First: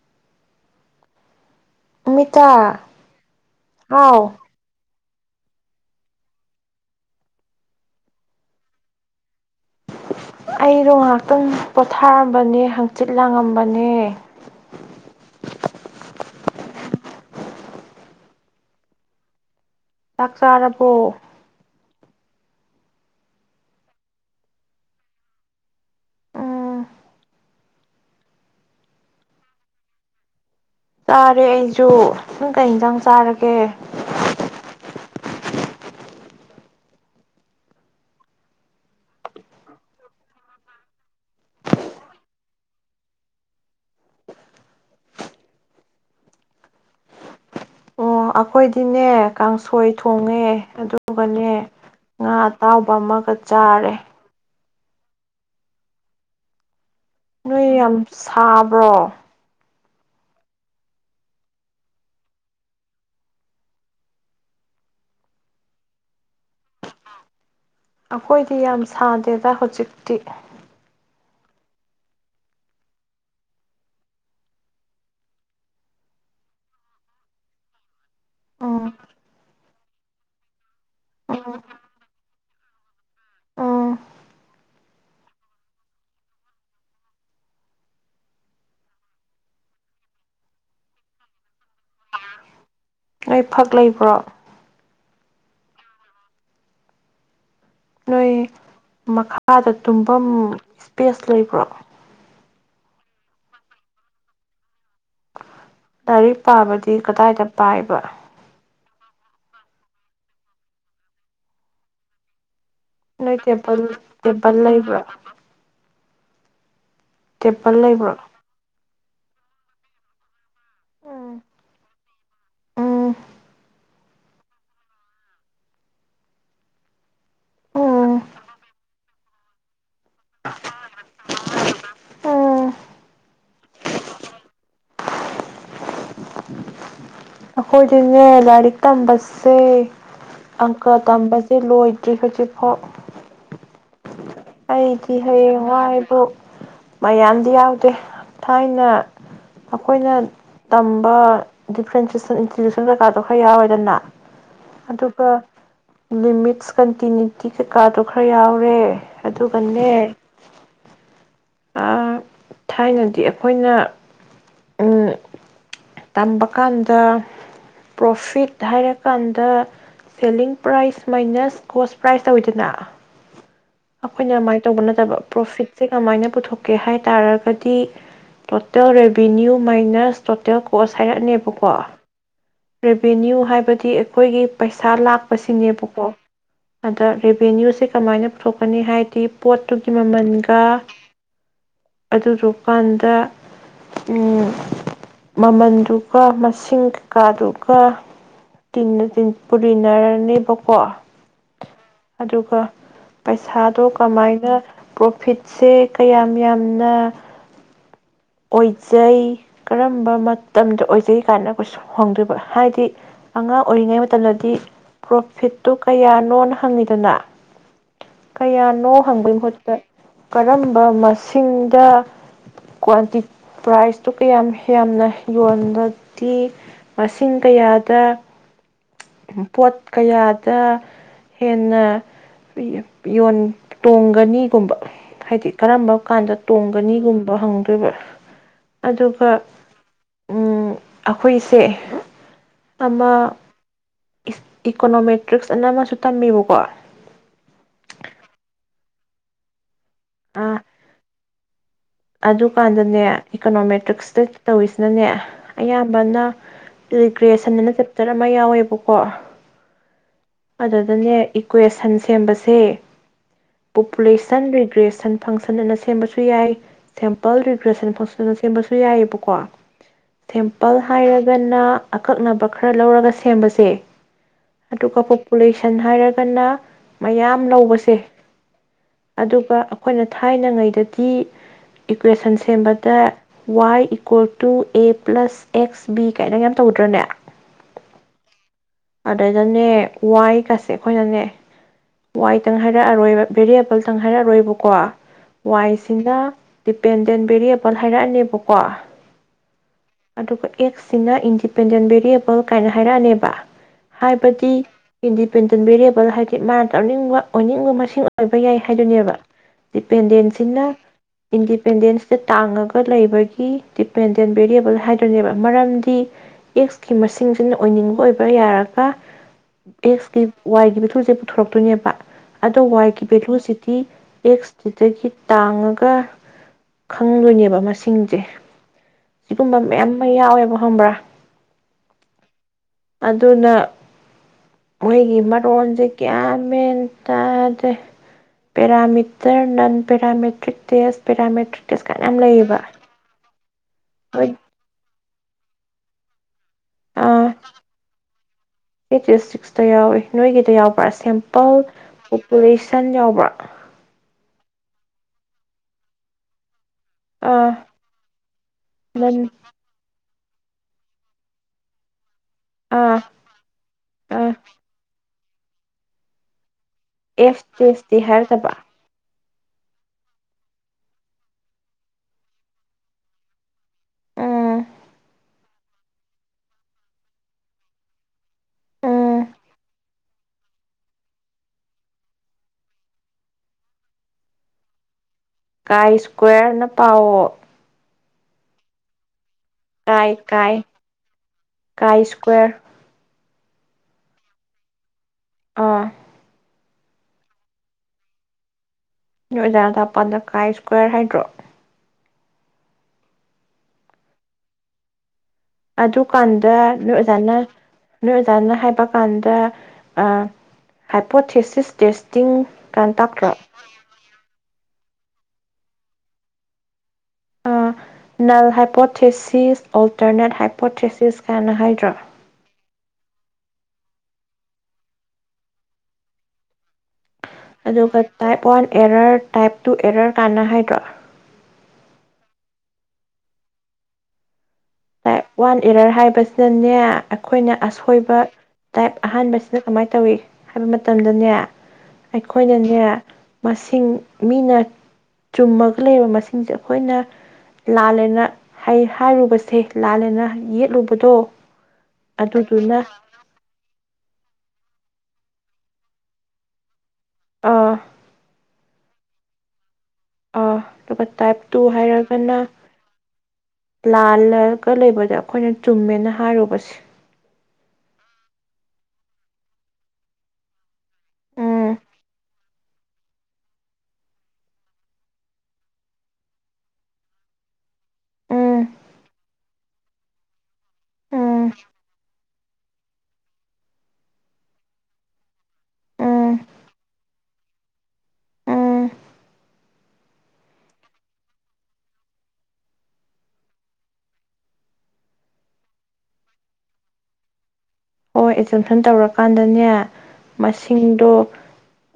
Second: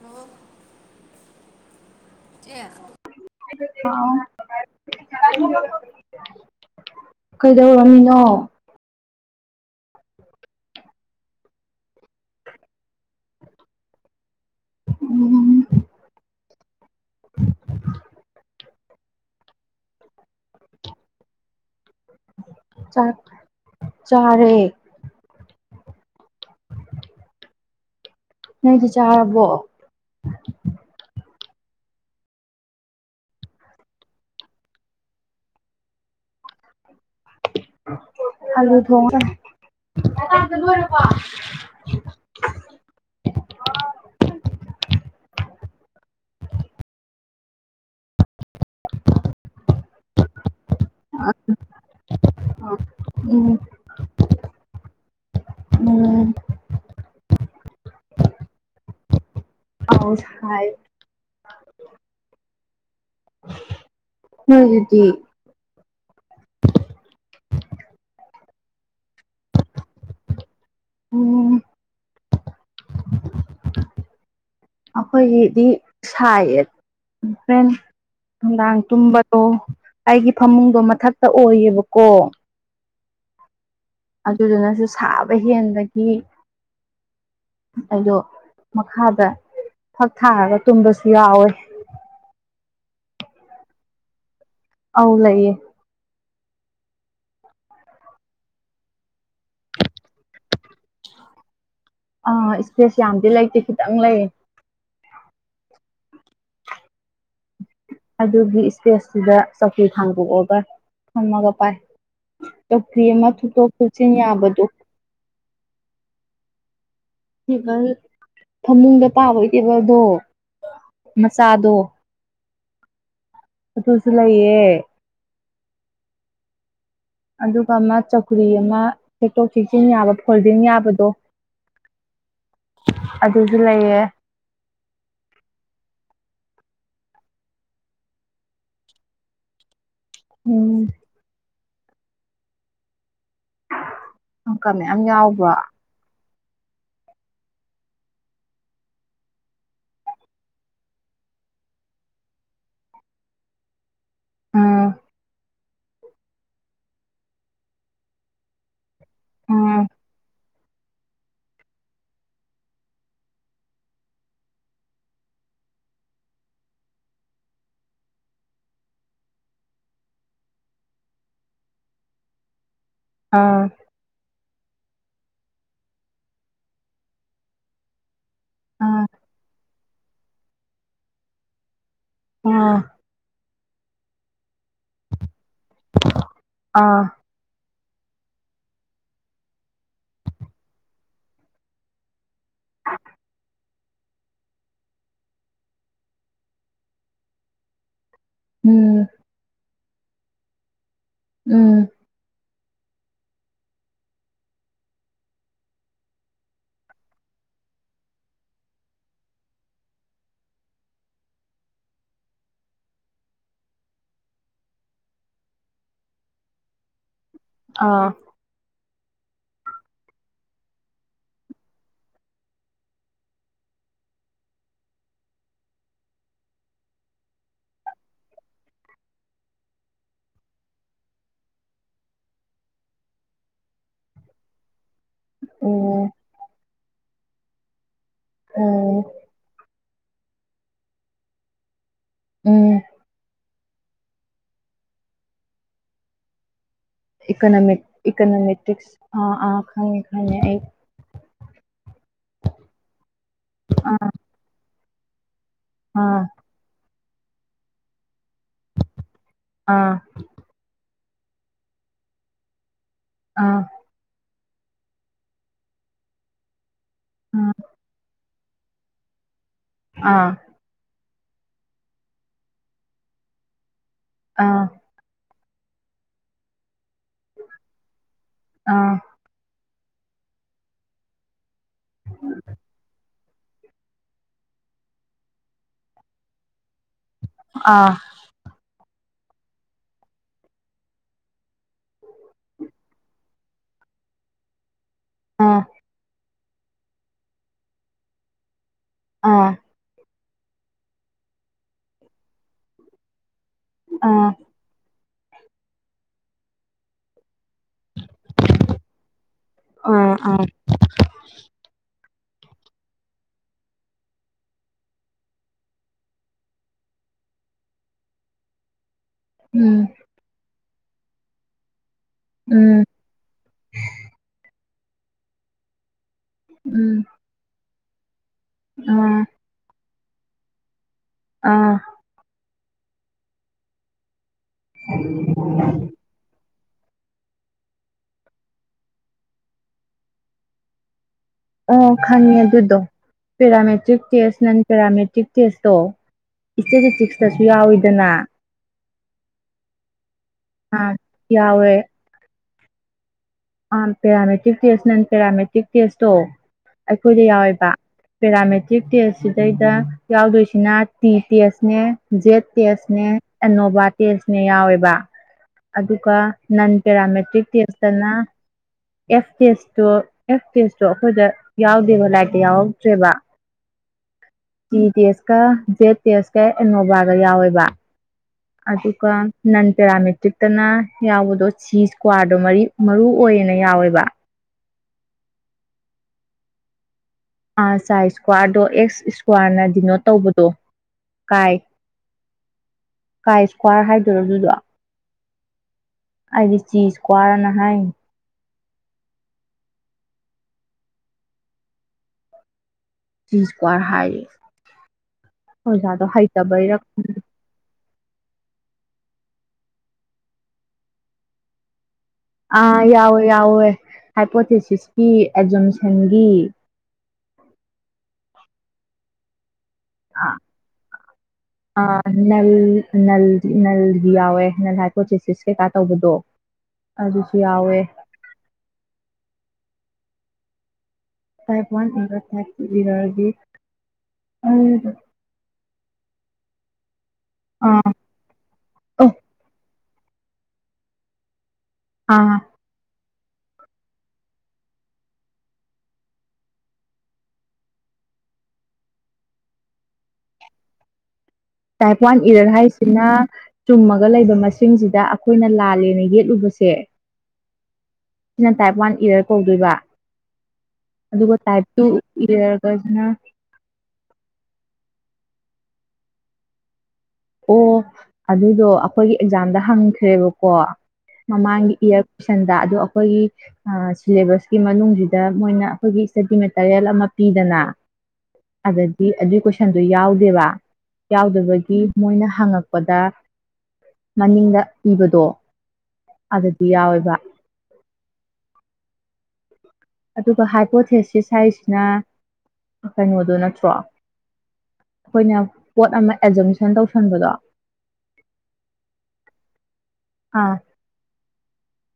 Hello ꯑꯃꯤꯇꯥ ꯍꯥꯎ ꯀꯩꯗꯧꯔꯝꯃꯤꯅꯣ ꯑꯩꯗꯣ ꯉꯥꯏꯍꯥꯛꯇꯪ ꯄꯣꯊꯥꯔꯝꯕꯅꯦ ꯍꯪꯆꯤꯠ ꯂꯥꯡꯉꯝꯕꯅꯦ ꯎꯝ ꯆꯥꯛ ꯆꯥꯔꯕꯣ ꯆꯥꯛ ꯆꯔꯦ ꯎꯝ ꯅꯣꯏꯗꯤ ꯆꯥꯔꯕꯣ ꯆꯥꯔꯦ ꯑꯩꯁꯨ ꯅꯪ ꯀꯩ ꯏꯟꯁꯥꯡ ꯆꯥꯔꯒꯦ ꯑꯂꯨ ꯊꯣꯡꯉꯦ ꯑꯈꯣꯏꯗꯤꯅꯦ ꯀꯥꯡꯁꯣꯏ ꯊꯣꯡꯉꯦ ꯑꯗꯨꯒꯅꯦ ꯉꯥ ꯑꯇꯥꯎꯕ ꯑꯃꯒ ꯎꯝ ꯆꯥꯔꯦ ꯎꯝ ꯅꯣꯏ ꯌꯥꯝ ꯁꯥꯕ꯭ꯔꯣ ꯑꯧ ꯁꯥꯏ ꯅꯣꯏꯒꯤꯗꯤ ꯑꯩꯈꯣꯏꯗꯤ ꯌꯥꯝ ꯁꯥꯗꯦꯗ ꯍꯧꯖꯤꯛꯇꯤ ꯎꯝ ꯑꯩꯈꯣꯏꯒꯤꯗꯤ ꯁꯥꯏꯌꯦ ꯍꯣꯔꯦꯟ ꯅꯨꯡꯗꯥꯡ ꯎꯝ ꯇꯨꯝꯕꯗꯣ ꯑꯩꯒꯤ ꯐꯃꯨꯡꯗꯣ ꯃꯊꯛꯇ ꯎꯝ ꯑꯣꯏꯌꯦꯕꯀꯣ ꯎꯝ ꯑꯗꯨꯗꯨꯅꯁꯨ ꯁꯥꯕ ꯍꯦꯟꯕꯒꯤ ꯑꯩꯗꯣ ꯃꯈꯥꯗ ꯐꯛ ꯊꯥꯔꯒ ꯇꯨꯝꯕꯁꯨ ꯌꯥꯎꯋꯦ ꯅꯣꯏ ꯐꯛ ꯂꯩꯕ꯭ꯔꯣ ꯑꯧ ꯂꯩꯌꯦ ꯅꯣꯏ ꯃꯈꯥꯗ ꯇꯨꯝꯐꯝ ꯏꯁꯄꯦꯁ ꯂꯩꯕ꯭ꯔꯣ ꯑ ꯏꯁꯄꯦꯁ ꯌꯥꯝꯗꯤ ꯂꯩꯇꯦ ꯈꯤꯇꯪ ꯂꯩ ꯂꯥꯏꯔꯤꯛ ꯄꯥꯥꯕꯗꯤ ꯀꯗꯥꯏꯗ ꯄꯥꯏꯕ ꯑꯗꯨꯒꯤ ꯏꯁꯄꯦꯁꯇꯨꯗ ꯆꯧꯀꯤ ꯊꯥꯡꯗꯣꯛꯑꯒ ꯐꯝꯃꯒ ꯄꯥꯏ ꯆꯧꯀ꯭ꯔꯤ ꯑꯃ ꯅꯣꯏ ꯊꯨꯞꯇꯣꯛ ꯇꯦꯕꯜ ꯊꯨꯞꯆꯤꯟ ꯇꯦꯕꯜ ꯌꯥꯕꯗꯣ ꯂꯩꯕ꯭ꯔꯣ ꯇꯦꯕꯜ ꯐꯃꯨꯡꯗ [unintelligible] ꯎꯝ ꯃꯆꯥꯗꯣ꯫ [unintelligible] ꯑꯗꯨꯒ ꯑꯃ ꯎꯝ ꯆꯧꯀꯨꯔꯤ ꯑꯃ ꯊꯦꯛꯇꯣꯛ - ꯊꯦꯛꯆꯟ ꯌꯥꯕ ꯐꯣꯜꯖꯤꯟ ꯌꯥꯕꯗꯣ ꯎꯝ ꯑꯗꯨꯁꯨ ꯂꯩꯌꯦ꯫ ꯑꯩꯈꯣꯏꯗꯤꯅꯦ ꯂꯥꯏꯔꯤꯛ ꯇꯝꯕꯁꯦ ꯎꯝ ꯑꯪꯀ ꯇꯝꯕ ꯂꯣꯏꯗ꯭ꯔꯤ ꯍꯧꯖꯤꯛꯐꯥꯎ꯫ ꯑꯪꯀ ꯃꯌꯥꯝ ꯑꯩꯗꯤ ꯌꯥꯎꯕ꯭ꯔꯣ ꯍꯌꯦꯡꯋꯥꯏꯕꯨꯛ ꯃꯌꯥꯝꯗꯤ ꯌꯥꯎꯗꯦ ꯊꯥꯏꯅ ꯑꯩꯈꯣꯏꯅ ꯇꯝꯕ ꯗꯤꯐ꯭ꯔꯦꯟꯁꯁꯟ ꯏꯟꯁꯇꯤꯇ꯭ꯨꯁꯟ ꯀꯩꯀꯥꯗꯣ ꯈꯔ ꯌꯥꯎꯔꯦꯗꯅ ꯎꯝ ꯑꯗꯨꯒ ꯂꯤꯃꯤꯠꯁ ꯀꯟꯇꯤꯅꯤ꯭ꯌꯨꯇꯤ ꯀꯩꯀꯥꯗꯨꯣ ꯈꯔ ꯌꯥꯎꯔꯦ ꯎꯝ ꯑꯗꯨꯒꯅꯦ ꯊꯥꯏꯅꯗꯤ ꯑꯩꯈꯣꯏꯅ ꯇꯝꯕ ꯀꯥꯟꯗ ꯄ꯭ꯔꯣꯐꯤꯠ ꯍꯥꯏꯔꯀꯥꯟꯗ selling price minus cost price ꯇꯧꯋꯤꯗꯅ ꯑꯥ꯫ ꯑꯩꯈꯣꯏꯅ ꯀꯃꯥꯏꯅ ꯇꯧꯕ ꯅꯠꯇꯕ ꯄ꯭ꯔꯣꯐꯤꯠꯁꯦ ꯀꯃꯥꯏꯅ ꯄꯨꯊꯣꯛꯀꯦ ꯍꯥꯏ ꯇꯥꯔꯒꯗꯤ ꯇꯣꯇꯦꯜ ꯑꯥ ꯔꯦꯚꯤꯅ꯭ꯌꯨ ꯃꯥꯏꯅꯁ ꯇꯣꯇꯦꯜ ꯀꯣꯁ ꯍꯥꯏꯔꯛꯅꯦꯕꯀꯣ ꯑꯥ ꯫ ꯔꯦꯚꯅꯌꯨ ꯍꯥꯏꯕ ꯗꯤ ꯑꯩꯈꯣꯏꯒꯤ ꯄꯩꯁꯥ ꯂꯥ ꯁꯤꯅꯦꯕꯀꯣ ꯑꯥ ꯑꯗ ꯔꯦꯚꯦꯅ꯭ꯌꯨꯁꯦ ꯀꯃꯥꯏꯅ ꯄꯨꯊꯣꯛꯀꯅꯤ ꯍꯥꯏꯗꯤ ꯄꯣꯠꯇꯨꯒꯤ ꯃꯃꯜꯒ ꯑꯗꯨꯗꯨꯀꯥꯟꯗ ꯃꯃꯜꯗꯨꯒ ꯃꯁꯤꯡ ꯀꯥꯗꯨ ꯈꯔ ꯆꯨꯝꯅ ꯎꯝ ꯆꯨꯝꯅ ꯄꯨꯔꯤ ꯅꯔꯅꯦꯕꯀꯣ꯫ ꯎꯝ ꯑꯗꯨꯒ ꯄꯩꯁꯥꯗꯣ ꯀꯃꯥꯏꯅ ꯄ꯭ꯔꯣꯐꯤꯠꯁꯦ ꯀꯌꯥꯝ ꯌꯥꯝꯅ ꯑꯣꯏꯖꯩ ꯀꯔꯝꯕ ꯃꯇꯝꯗ ꯑꯣꯏꯖꯩ ꯀꯥꯏꯅ ꯀꯩ ꯍꯪꯗꯣꯏꯕ ꯍꯥꯏꯗꯤ ꯑꯉꯥꯡ ꯑꯣꯏꯔꯤꯉꯩ ꯃꯇꯝꯗꯗꯤ ꯄ꯭ꯔꯣꯐꯤꯠꯇꯨ ꯀꯌꯥꯅꯣꯅ ꯍꯪꯉꯤꯗꯅ꯫ ꯑꯥ ꯀꯩꯌꯥꯅꯣ ꯍꯪ ꯕꯩ ꯃꯍꯨꯠꯇꯥ ꯀꯔꯝꯕ ꯃꯁꯤꯡꯗ ꯀ꯭ꯟꯇꯤ ꯄ꯭ꯔꯥꯏꯖꯇꯣ ꯀꯌꯥꯝ ꯌꯥꯝꯅ ꯌꯣꯟꯂꯗꯤ ꯃꯁꯤꯡ ꯀꯌꯥꯗ ꯄꯣꯠ ꯀꯌꯥꯗ ꯍꯦꯟꯅ ꯌꯣꯟ ꯇꯣꯡꯒꯅꯤꯒꯨꯝꯕ꯫ ꯍꯥꯏꯗꯤ ꯀꯔꯝꯕ ꯎꯝ ꯀꯥꯟꯗ ꯇꯣꯡꯒꯅꯤꯒꯨꯝ ꯍꯪꯗꯣꯏꯕ꯫ ꯎꯝ ꯑꯗꯨꯒ ꯑꯩꯈꯣꯏꯁꯦ ꯎꯝ ꯑꯃꯥ ꯏꯀꯣꯅꯣꯃꯦꯇ꯭ꯔꯤꯛꯁ ꯑꯅ ꯑꯃꯁꯨ ꯇꯝꯃꯦꯕꯀꯣ ꯏꯀꯣꯅꯣꯃꯤ ꯏꯀꯣꯅꯣꯃꯤꯇꯤꯛꯁ ꯑ ꯑꯗꯨꯀꯥꯟꯗꯅꯦ ꯑꯥ ꯏꯀꯣꯅꯣꯃꯦꯇ꯭ꯔꯤꯛꯁꯇ ꯇꯧꯋꯦ ꯅꯅꯦ ꯑꯥ ꯑꯌꯥꯝꯕꯅ ꯇꯨꯏꯒ꯭ꯔꯦꯁꯟꯅ ꯆꯦꯞꯇꯔ ꯑꯃ ꯌꯥꯎꯋꯦꯕꯀꯣ ꯑꯥ ꯑꯗ ꯑꯗꯅꯦ ꯏꯀ꯭ꯋꯦꯁꯟ ꯁꯦꯝꯕꯁꯦ ꯑꯥ ꯑꯥ ꯄꯣꯄꯨꯂꯦꯁ ꯁꯟ ꯕꯤꯒ꯭ꯔꯦꯁ ꯁꯟ ꯐꯪꯁꯟ ꯑꯅ ꯁꯦꯝꯕꯁꯨ ꯌꯥꯏ ꯇꯦꯝꯄꯜ ꯔꯤꯒ꯭ꯔꯦꯁꯟ ꯐꯣꯁꯤꯜ ꯁꯦꯝꯕꯁꯨ ꯌꯥꯏꯑꯕꯀꯣ ꯑꯥ ꯊꯦꯝꯄꯜ ꯍꯥꯏꯔꯒ ꯒꯅ ꯑꯀꯛꯅꯕ ꯈꯔ ꯂꯧꯔꯒ ꯁꯦꯝꯕꯁꯦ ꯑꯥ ꯑꯗꯨꯒ ꯄꯣ ꯄꯣꯄꯨꯂꯦꯁꯟ ꯍꯥꯏꯔꯒꯅ ꯃꯌꯥꯝ ꯂꯧꯕꯁꯦ ꯑꯥ ꯑꯗꯨꯒ ꯑꯩꯈꯣꯏꯅ ꯊꯥꯏꯅꯉꯩꯗꯗꯤ ꯏꯀ꯭ꯋꯦꯁꯟ ꯁꯦꯝꯕꯗ ꯋꯥꯏ equal to A plus X B ꯀꯥꯏꯅꯒ ꯌꯥꯝ ꯇꯧꯗ꯭ꯔꯅꯦ ꯑꯥ ꯑꯗꯩꯗꯅꯦ ꯋꯥꯏꯒꯁꯦ ꯑꯩꯈꯣꯏꯅꯅꯦ ꯋꯥꯏꯗꯪ ꯍꯥꯏꯔꯛꯑꯔꯣꯏꯕ ꯚꯦꯔꯤꯌꯦꯕꯜꯇꯪ ꯍꯥꯏꯔꯛꯑꯔꯣꯏꯕꯀꯣ ꯑꯥ ꯋꯥꯏꯁꯤꯅ ꯗꯤꯄꯦꯟꯗꯦꯟ ꯕꯦꯔꯤꯌꯦꯕꯜ ꯍꯥꯏꯔꯛꯑꯅꯤꯕꯀꯣ ꯑꯥ ꯑꯗꯨꯒ ꯑꯦꯛꯁꯁꯤꯅ ꯏꯟꯗꯤꯄꯦꯟꯗꯦꯟ ꯚꯦꯔꯤꯌꯦꯕꯜ ꯀꯥꯏꯅ ꯍꯥꯏꯔꯛꯑꯅꯤꯕ ꯑꯥ ꯍꯥꯏꯕꯗꯤ ꯏꯟꯗꯤꯄꯦꯟꯗꯦꯟ ꯚꯦꯔꯤꯌꯦꯕꯜ ꯍꯥꯏ ꯗꯤ ꯃꯥꯅ ꯇꯧꯅꯤꯡꯕ ꯑꯣꯏꯅꯤꯡꯕ ꯃꯁꯤꯡ ꯑꯣꯏꯕ ꯌꯥꯏ ꯍꯥꯏꯗꯨꯅꯦꯕ ꯑꯥ ꯑꯥ ꯗꯤꯄꯦꯟꯗꯦꯟꯁꯤꯅ ꯏꯟꯗꯤꯄꯦꯟꯗꯦꯟꯁ ꯁꯦ ꯇꯥꯡꯉꯒ ꯂꯩꯕꯒꯤ ꯗꯤꯄꯦꯟꯗꯦꯟ ꯕꯦꯔꯤꯌꯦꯕꯜ ꯍꯥꯏꯗꯣꯏꯅꯦꯕ ꯃꯔꯝꯗꯤ ꯑꯦꯛꯁꯀꯤ ꯃꯁꯤꯡꯁꯤꯅ ꯑꯣꯏꯅꯤꯡꯕ ꯑꯣꯏꯕ ꯌꯥꯔꯒ ꯑꯥ ꯎꯝ ꯑꯦꯛꯁꯀꯤ ꯋꯥꯏꯒꯤ ꯃꯤ ꯊꯨꯁꯦ ꯄꯨꯊꯣꯔꯛꯇꯣꯏꯅꯦꯕ ꯑꯗꯣ ꯎꯝ ꯋꯥꯏꯒꯤ ꯚꯦꯂꯨꯁꯤꯗꯤ ꯑꯦꯛꯁ ꯑꯗꯨꯗꯒꯤ ꯇꯥꯡꯉꯒ ꯎꯝ ꯈꯪꯗꯣꯏꯅꯦꯕ ꯃꯥ ꯁꯤꯡꯖꯦ ꯑꯥ ꯫ ꯁꯤꯒꯨꯝꯕ ꯃꯌꯥꯝ ꯌꯥꯏ ꯌꯦ ꯕꯥ ꯈꯡꯕꯔꯥ ꯫ ꯑꯥ꯫ ꯑꯗꯨꯅ ꯃꯣꯏꯒꯤ ꯃꯔꯣꯟꯁꯦ ꯀꯌꯥ ꯃꯦꯟ ꯇꯥꯗꯦ parameter non parametric test parametric test ꯀꯥꯅꯥ ꯌꯥꯝ ꯂꯩꯌꯦꯕ꯫ ꯄꯦꯔꯥꯃꯦꯇ꯭ꯛ ꯍꯣꯏ ꯇꯦꯁ ꯅꯟ ꯄꯦꯔꯥ [unintelligible] ꯑꯥ ꯏꯁꯇꯦꯇꯤꯇꯤꯛꯁꯇꯁꯨ ꯌꯥꯎꯏꯤꯗꯅ꯫ [unintelligible] ꯌꯥꯎꯋꯤ ꯅꯣꯏꯒꯤꯗ ꯌꯥꯎꯕ꯭ꯔꯥ ꯑꯥ ꯁꯦꯝꯄꯜ ꯇꯔꯦꯁꯟ ꯌꯥꯎꯕ꯭ꯔꯥ? ꯑ ꯄꯦꯔꯥꯃꯦꯇ꯭ꯔꯤ ꯇꯦꯁ ꯅ ꯄꯦꯔꯥꯃꯦꯇ꯭ꯛ ꯇꯁꯇꯣ ꯑꯩꯈꯣꯏꯗ ꯑꯥ ꯌꯥꯎꯋꯦꯕ ꯄꯦꯔꯥꯃꯦꯇ꯭ꯔꯤꯛ ꯇꯦꯁ ꯅꯟ ꯁꯤꯗꯩꯗ ꯌꯥꯎꯗꯣꯏꯁꯤꯅ ꯇꯤ ꯇꯦꯁꯅꯦ ꯖꯦꯠ ꯑꯥ ꯇꯦꯁꯅꯦ, ꯑꯦꯅꯣꯚ ꯑꯥ ꯇꯦꯁꯅꯦ ꯌꯥꯎꯋꯦꯕ꯫ ꯑꯗꯨꯒ ꯅꯟ ꯄꯦꯔꯥꯃꯦꯇ꯭ꯔꯤꯛ ꯑꯦꯐ ꯇꯦ ꯇꯦꯁꯇꯤ ꯅ ꯍꯥꯏꯔꯛꯇꯕ ꯑꯦꯐ ꯇꯦꯁꯇꯣ ꯑꯦꯐ ꯇꯦꯁꯇ꯭ꯣ ꯑꯩꯈꯣꯏꯗ ꯌꯥꯎꯗꯦꯕ ꯂꯥꯏꯔꯤꯛꯇ ꯌꯥꯎꯔꯛꯇ꯭ꯔꯦꯕ꯫ ꯎꯝ ꯀ ꯖꯦꯠ ꯇꯦꯁꯀ ꯑꯦꯅꯣꯚꯒ ꯌꯥꯎꯋꯦꯕ ꯑꯗꯨꯒ ꯎꯝ ꯅꯟ ꯄꯦꯔꯥꯃꯦꯇ꯭ꯔꯤꯛꯇꯅ ꯌꯥꯎꯕꯗꯣ ꯁꯤ ꯏꯁꯀ꯭ꯋꯥꯔꯗꯣ ꯃꯔꯨꯑꯣꯌꯦꯅ ꯌꯥꯎꯋꯦꯕ꯫ ꯀꯥꯏ ꯏꯁꯀ꯭ꯋꯦꯔ ꯅ ꯄꯥꯑꯣ꯫ ꯑꯁꯥꯏ ꯏꯁꯀ꯭ꯋꯥꯔꯗꯣ ꯑꯦꯁ ꯀ꯭ꯋꯥꯔꯅ ꯗꯤꯅꯣꯠ ꯀꯥꯏ ꯇꯧꯕꯗꯣ ꯀꯥꯏ ꯀꯥꯏ ꯀꯥꯏ ꯏꯁꯀ꯭ꯋꯥꯔ ꯍꯥꯏꯗꯣꯔꯣ ꯑꯗꯨꯗꯣ? ꯑꯥ꯫ ꯍꯥꯏꯗꯤ ꯆꯤꯁ ꯀ꯭ꯋꯥꯔꯅ ꯍꯥꯏ꯫ ꯅꯣꯏ ꯑꯣꯖꯥꯅ ꯇꯛꯄꯗ ꯀꯥꯏ ꯏꯁꯀ꯭ꯋꯥꯔ ꯍꯥꯏꯗ꯭ꯔꯣ? ꯇꯤ ꯁꯀꯥꯌꯔ ꯍꯥꯏꯌꯦ꯫ ꯑꯣꯖꯥꯗꯣ ꯑꯗꯨꯀꯥꯟꯗ ꯍꯩꯇꯕꯩꯔ ꯅꯣꯏ ꯑꯣꯖꯥꯅ ꯅꯣꯏ ꯑꯣꯖꯥꯅ ꯍꯥꯏꯕꯀꯥꯟꯗ ꯍꯥꯏꯄꯣꯊꯦꯁꯤꯁ ꯇꯦꯁ ꯑꯥ ꯌꯥꯎꯣꯏ ꯌꯥꯎ ꯍꯥꯏ ꯄꯣꯠꯇꯁꯤꯁ ꯑꯦꯖꯝꯁꯟꯒꯤ ꯅꯜ ꯍꯥꯏꯄꯣꯊꯦꯁꯤꯁ ꯑꯣꯜꯇꯔꯅꯦꯠ ꯍꯥꯏꯄꯣꯊꯦꯁꯤꯁ ꯀꯥꯏꯅ ꯍꯥꯏꯗ꯭ꯔꯥ ꯅꯂꯗꯤ ꯅꯜꯗꯤ ꯌꯥꯎꯋꯦ ꯅꯜ ꯍꯥꯏꯄꯣꯊꯦꯁꯤꯁ ꯀꯩꯀꯥ ꯇꯧꯕꯗꯣ ꯑꯗꯨꯁꯨ ꯌꯥꯎꯋꯦ ꯑꯗꯨꯒ type one error type two error ꯀꯥꯏꯅ ꯍꯥꯏꯗ꯭ꯔꯣ type one error type two ꯏꯔꯔꯒꯤ ꯇꯥꯏꯞ ꯋꯥꯟ ꯏꯔꯔ ꯍꯥꯏ ꯕꯁꯤꯅꯅꯦ ꯑꯩꯈꯣꯏꯅ ꯑꯥ ꯑꯁꯣꯏꯕ ꯇꯥꯏꯞ ꯑꯣ ꯑꯍꯥꯟꯕꯁꯤꯗ ꯀꯃꯥꯏꯅ ꯇꯧꯏ ꯍꯥꯏꯕ ꯃꯇꯝꯗꯅꯦ ꯑꯥ ꯑꯩꯈꯣꯏꯅꯅꯦ ꯃꯁꯤꯡ ꯃꯤꯅ ꯆꯨꯝꯃꯒ ꯂꯩꯔꯕ ꯃꯁꯤꯡꯁꯦ ꯑꯩꯈꯣꯏꯅ ꯂꯥꯜꯂꯦꯅ ꯍꯥꯏ ꯍꯥꯏꯔꯨꯕꯁꯦ ꯂꯥꯜꯂꯦꯅ ꯌꯦꯠꯂꯨꯕꯗꯣ ꯇꯥꯏꯞ ꯋꯥꯟ ꯏꯔꯔ ꯑꯗꯨꯗꯨꯅ ꯍꯥꯏꯁꯤꯅ ꯆꯨꯝꯃꯒ ꯂꯩꯕ ꯃꯁꯤꯡ ꯁꯤꯡꯁꯤꯗ ꯑꯩꯈꯣꯏꯅ ꯂꯥꯜꯂꯦꯅ ꯌꯦꯠꯂꯨꯕꯁꯦ ꯑꯥ ꯁꯤꯅ ꯇꯥꯏꯞ ꯋꯥꯥꯟ ꯏꯔꯔ ꯀꯧꯗꯣꯏꯕ ꯑ ꯑꯗꯨꯒ ꯇꯥꯏꯞ ꯇꯨ ꯍꯥꯏꯔꯒꯅ ꯂꯥꯜꯂꯒ ꯂꯩꯕꯗ ꯑꯩꯈꯣꯏꯅ ꯆꯨꯝꯃꯦꯅ ꯍꯥꯏꯔꯨꯕꯁꯦ ꯑꯣ ꯑꯗꯨꯗꯣ ꯑꯩꯈꯣꯏꯒꯤ ꯑꯦꯛꯖꯥꯝꯗ ꯍꯪꯈ꯭ꯔꯦꯕꯀꯣ ꯎꯝ ꯃꯃꯥꯡꯒꯤ ꯏꯌꯥꯔ ꯀꯣꯏꯁꯟꯗ ꯑꯗꯣ ꯑꯩꯈꯣꯏꯒꯤ ꯁꯤꯂꯦꯕꯁꯀꯤ ꯃꯅꯨꯡꯁꯤꯗ ꯃꯣꯏꯅ ꯑꯩꯈꯣꯏꯒꯤ ꯏꯁꯇꯗꯤ ꯃꯦꯇꯔꯤꯌꯦꯜ ꯑꯃ ꯄꯤꯗꯅ ꯎꯝ ꯑꯗꯗꯤ ꯑꯗꯨ ꯀꯣꯏꯁꯟꯗꯣ ꯌꯥꯎ ꯗꯦꯕ ꯎꯝ ꯌꯥꯎꯗꯕꯒꯤ ꯍꯪꯉꯛꯄꯗ ꯃꯅꯤꯡꯗ ꯄꯤꯕꯗꯣ ꯎꯝ ꯑꯗꯨꯗꯤ ꯌꯥꯎꯋꯦꯕ ꯎꯝ ꯑꯗꯨꯒ ꯍꯥꯏꯄꯣꯊꯦꯁꯤꯁ ꯍꯥꯏꯁꯤꯅ ꯀꯩꯅꯣꯗꯣ ꯅꯠꯇ꯭ꯔꯣ ꯑꯩꯈꯣꯏꯅ ꯄꯣꯠ ꯑꯃ ꯑꯦꯖꯨꯝꯁꯟ ꯇꯧꯁꯟꯕꯗꯣ ꯍꯣꯏ ꯑꯦꯖꯨꯝꯁꯟ ꯇꯧꯔꯀꯥꯟꯗꯅꯦ ꯑꯥ ꯃꯁꯤꯡꯗꯣ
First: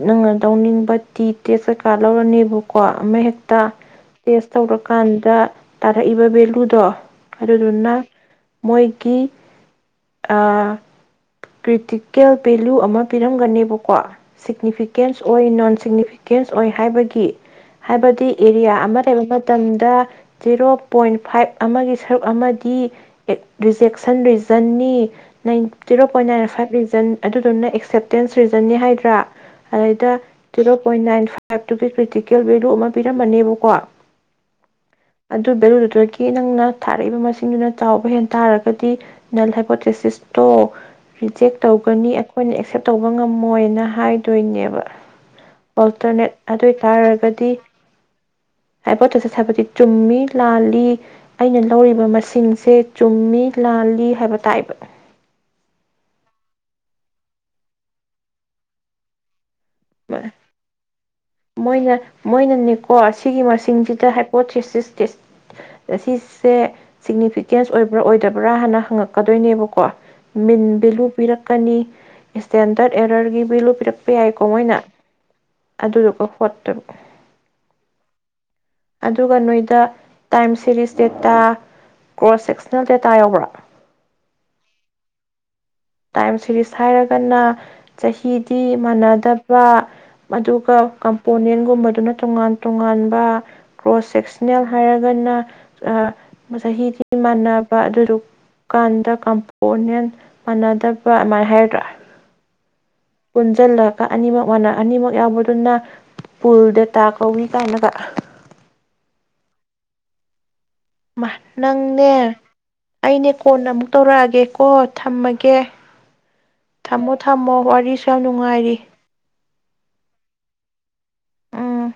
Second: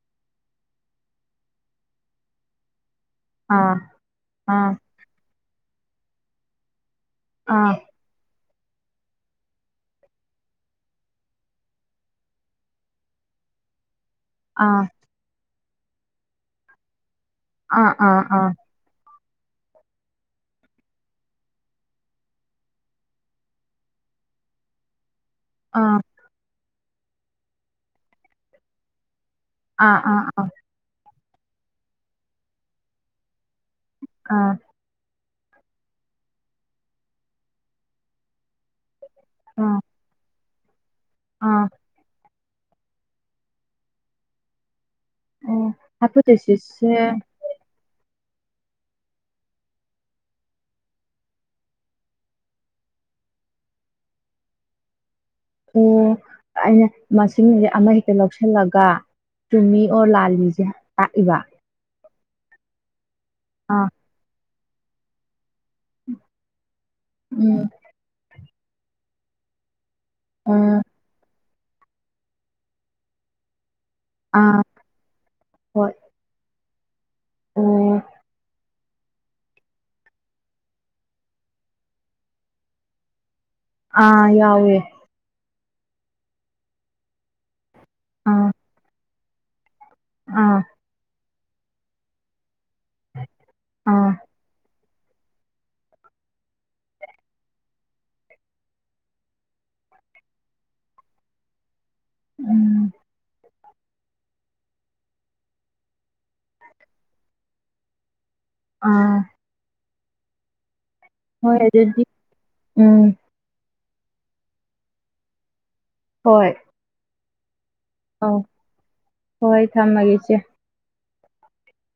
ꯅꯪꯅ ꯂꯧꯅꯤꯡꯕ ꯇꯤ ꯇꯦꯁ ꯀꯩꯀꯥ ꯂꯧꯔꯅꯦꯕꯀꯣ ꯑꯃꯍꯦꯛꯇ ꯑꯥ ꯇꯦꯁ ꯑꯥ ꯇꯧꯔꯀꯥꯟꯗ ꯇꯥꯔꯛꯏꯕ ꯚꯦꯂꯨꯗꯣ ꯑꯥ ꯑꯗꯨꯗꯨꯅ ꯃꯣꯏꯒꯤ ꯀ꯭ꯔꯤꯇꯤꯀꯦꯜ ꯚꯦꯂꯨ ꯑꯃ ꯄꯤꯔꯝꯒꯅꯦꯕꯀꯣ ꯑꯥ ꯁꯤꯒꯅꯤꯐꯤꯀꯦꯟꯁ ꯑꯣꯏꯅ ꯁꯤꯒꯅꯤꯐꯤꯀꯦꯟꯁ ꯑꯣꯏ ꯍꯥꯏꯕꯒꯤ ꯑꯥ ꯍꯥꯏꯕꯗꯤ ꯑꯥ ꯑꯥ ꯑꯦꯔꯤꯌꯥ ꯑꯃꯗꯩꯩ ꯑꯃ ꯇꯝꯗ ꯖꯦꯔꯣ ꯄꯣꯏꯟ ꯐꯥꯏꯚ ꯑꯃꯒꯤ ꯁꯔꯨꯛ ꯑꯃꯗꯤ ꯔꯤꯖꯦꯛꯁꯟ ꯔꯤꯖ ꯑꯟꯅꯤ ꯅꯩꯏꯟ ꯑꯥ zero point nine five region ꯑꯗꯨꯗꯨꯅ ꯑꯦꯛꯁꯦꯞꯇꯦꯟꯁ ꯔꯤꯖꯟꯅꯤ ꯍꯥꯏꯗ꯭ꯔꯥ ꯑꯥ ꯑꯥ ꯑꯥ ꯑꯗꯩꯗ ꯑꯥ ꯑꯥ ꯑꯥ ꯖꯤꯔꯣ ꯄꯣꯏꯟ ꯅꯥꯏꯟ ꯐꯥꯏꯚ ꯇꯥꯏꯞꯇꯨꯒꯤ ꯀ꯭ꯔꯤꯇꯤꯀꯦꯜ ꯚꯦꯂꯨ ꯑꯃ ꯄꯤꯔꯝꯕꯅꯦꯕ ꯑꯥ ꯑꯗꯨ ꯚꯦꯂꯨꯗꯨꯗꯒꯤ ꯅꯪꯅ ꯊꯥꯔꯛꯏꯕ ꯃꯁꯤꯡꯗꯨꯅ ꯆꯥꯎꯕ ꯍꯦꯟ ꯇꯥꯔꯒꯗꯤ ꯅꯜ ꯍꯥꯏꯄꯣꯊꯦꯁꯤꯁ ꯇꯣ ꯔꯤꯖꯦꯛ ꯇꯧꯒꯅꯤ ꯑꯠ ꯑꯈꯣꯏꯅ ꯑꯦꯛꯁꯦꯞ ꯇꯧꯕ ꯉꯝꯃꯣꯏꯅ ꯍꯥꯏꯗꯣꯏꯅꯦꯕ ꯑꯣ ꯑꯣꯜꯇꯔꯅꯦꯠ ꯑꯗꯨ ꯍꯥꯏꯄꯣꯊꯦꯁꯤꯁꯁꯦ ꯑꯣꯏꯇꯥꯔꯒꯗꯤ ꯍꯥꯏꯄꯣꯊꯦꯁꯤꯁ ꯍꯥꯏꯕꯗꯤ ꯆꯨꯝꯃꯤ ꯂꯥꯜꯂꯤ ꯑꯩꯅ ꯂꯧꯔꯤꯕ ꯃꯁꯤꯡꯁꯦ ꯆꯨꯝꯃꯤ ꯂꯥꯜꯂꯤ ꯍꯥꯏꯕ ꯇꯥꯏꯕ ꯑꯣ ꯑꯩꯅ ꯃꯁꯤꯡꯁꯦ ꯑꯃꯍꯦꯛꯇ ꯂꯧꯁꯤꯜꯂꯒ ꯆꯨꯝꯃꯤ ꯑꯣꯔ ꯂꯥꯜꯂꯤꯖꯦ ꯍꯥꯏ ꯃꯣꯏꯅ ꯃꯣꯏꯅꯅꯦꯀꯣ ꯁꯤꯒꯤ ꯑꯥ ꯃꯁꯤꯡꯁꯤꯗ ꯍꯥꯏ ꯄꯣꯊꯤꯁ [unintelligible] ꯁꯤꯁꯦ ꯎꯝ ꯁꯤꯛꯅꯤꯐꯤꯀꯦꯟꯁ ꯑꯣꯏꯕ꯭ꯔꯥ ꯑꯣꯏꯗꯞ ꯕꯔꯥ ꯍꯥꯟꯅ ꯍꯪꯉꯛꯀꯗꯣꯏꯅꯦꯕꯀꯣ ꯃꯤꯟ ꯎꯝ ꯕꯤꯂꯨ ꯄꯤꯔꯛ ꯀꯅꯤ ꯏꯁꯇꯦꯟꯗꯔꯠ ꯑꯦꯔꯔꯒꯤ ꯕꯤꯂꯨ ꯄꯤꯔꯛ ꯄ ꯌꯥꯏꯀꯣ ꯑꯥ ꯃꯣꯏꯅ ꯍꯣꯏ ꯑꯗꯨꯗꯣ [unintelligible] ꯑꯣ ꯑꯗꯨꯒ ꯅꯣꯏꯗ time series data cross sectional data ꯌꯥꯎꯕ꯭ꯔꯥ ꯑꯥ ꯌꯥꯎꯋꯦ ꯇꯥꯏꯝ ꯁꯤꯔꯤꯁ ꯍꯥꯏꯔꯒꯅ ꯑꯥ ꯆꯍꯤꯗꯤ ꯃꯥꯟꯅꯗꯕ ꯑꯥ ꯃꯗꯨꯒ ꯀꯝ ꯄꯣꯅꯦꯟꯒꯨꯝꯕꯗꯨꯅ ꯇꯣꯉꯥꯟ ꯇꯣꯉꯥꯟꯕ ꯀ꯭ꯔꯣꯁ ꯑꯥ ꯁꯦꯛꯁꯅꯦꯜ ꯍꯥꯏꯔꯒꯅ ꯑꯥ ꯆꯍꯤꯗꯤ ꯃꯥꯟꯅꯕ ꯑꯗꯨꯗꯨ ꯀꯥꯟꯗ ꯀꯝꯄꯣꯅꯦꯟ ꯃꯥꯟꯅꯗꯕ ꯑꯃꯥꯏ ꯍꯥꯏꯔꯗ꯭ꯔꯥ ꯎꯝ ꯄꯨꯟꯖꯜꯂꯒ ꯑꯅꯤꯃꯛ ꯃꯅ ꯑꯅꯤꯃꯛ ꯌꯥꯎꯕꯗꯨꯅ ꯄꯨꯜ ꯗꯦꯇꯥ ꯀꯧꯏ ꯀꯥꯏꯅꯒ ꯑꯥ ꯍꯣꯏ ꯑꯗꯨꯗꯤ ꯅꯪꯅꯦ ꯎꯝ ꯑꯩꯅꯦ ꯀꯣꯟꯅ ꯑꯃꯨꯛ ꯇꯧꯔꯛꯑꯒꯦ ꯀꯣ ꯊꯝꯃꯒꯦ꯫ ꯍꯣꯏ꯫ ꯊꯝꯃꯣ ꯊꯝꯃꯣ [unintelligible] ꯋꯥꯔꯤꯁꯨ ꯌꯥꯝ ꯑꯧ ꯅꯨꯡꯉꯥꯏꯔꯤ꯫ ꯍꯣꯏ ꯊꯝꯃꯒꯦ ꯏꯆꯦ꯫ ꯎꯝ꯫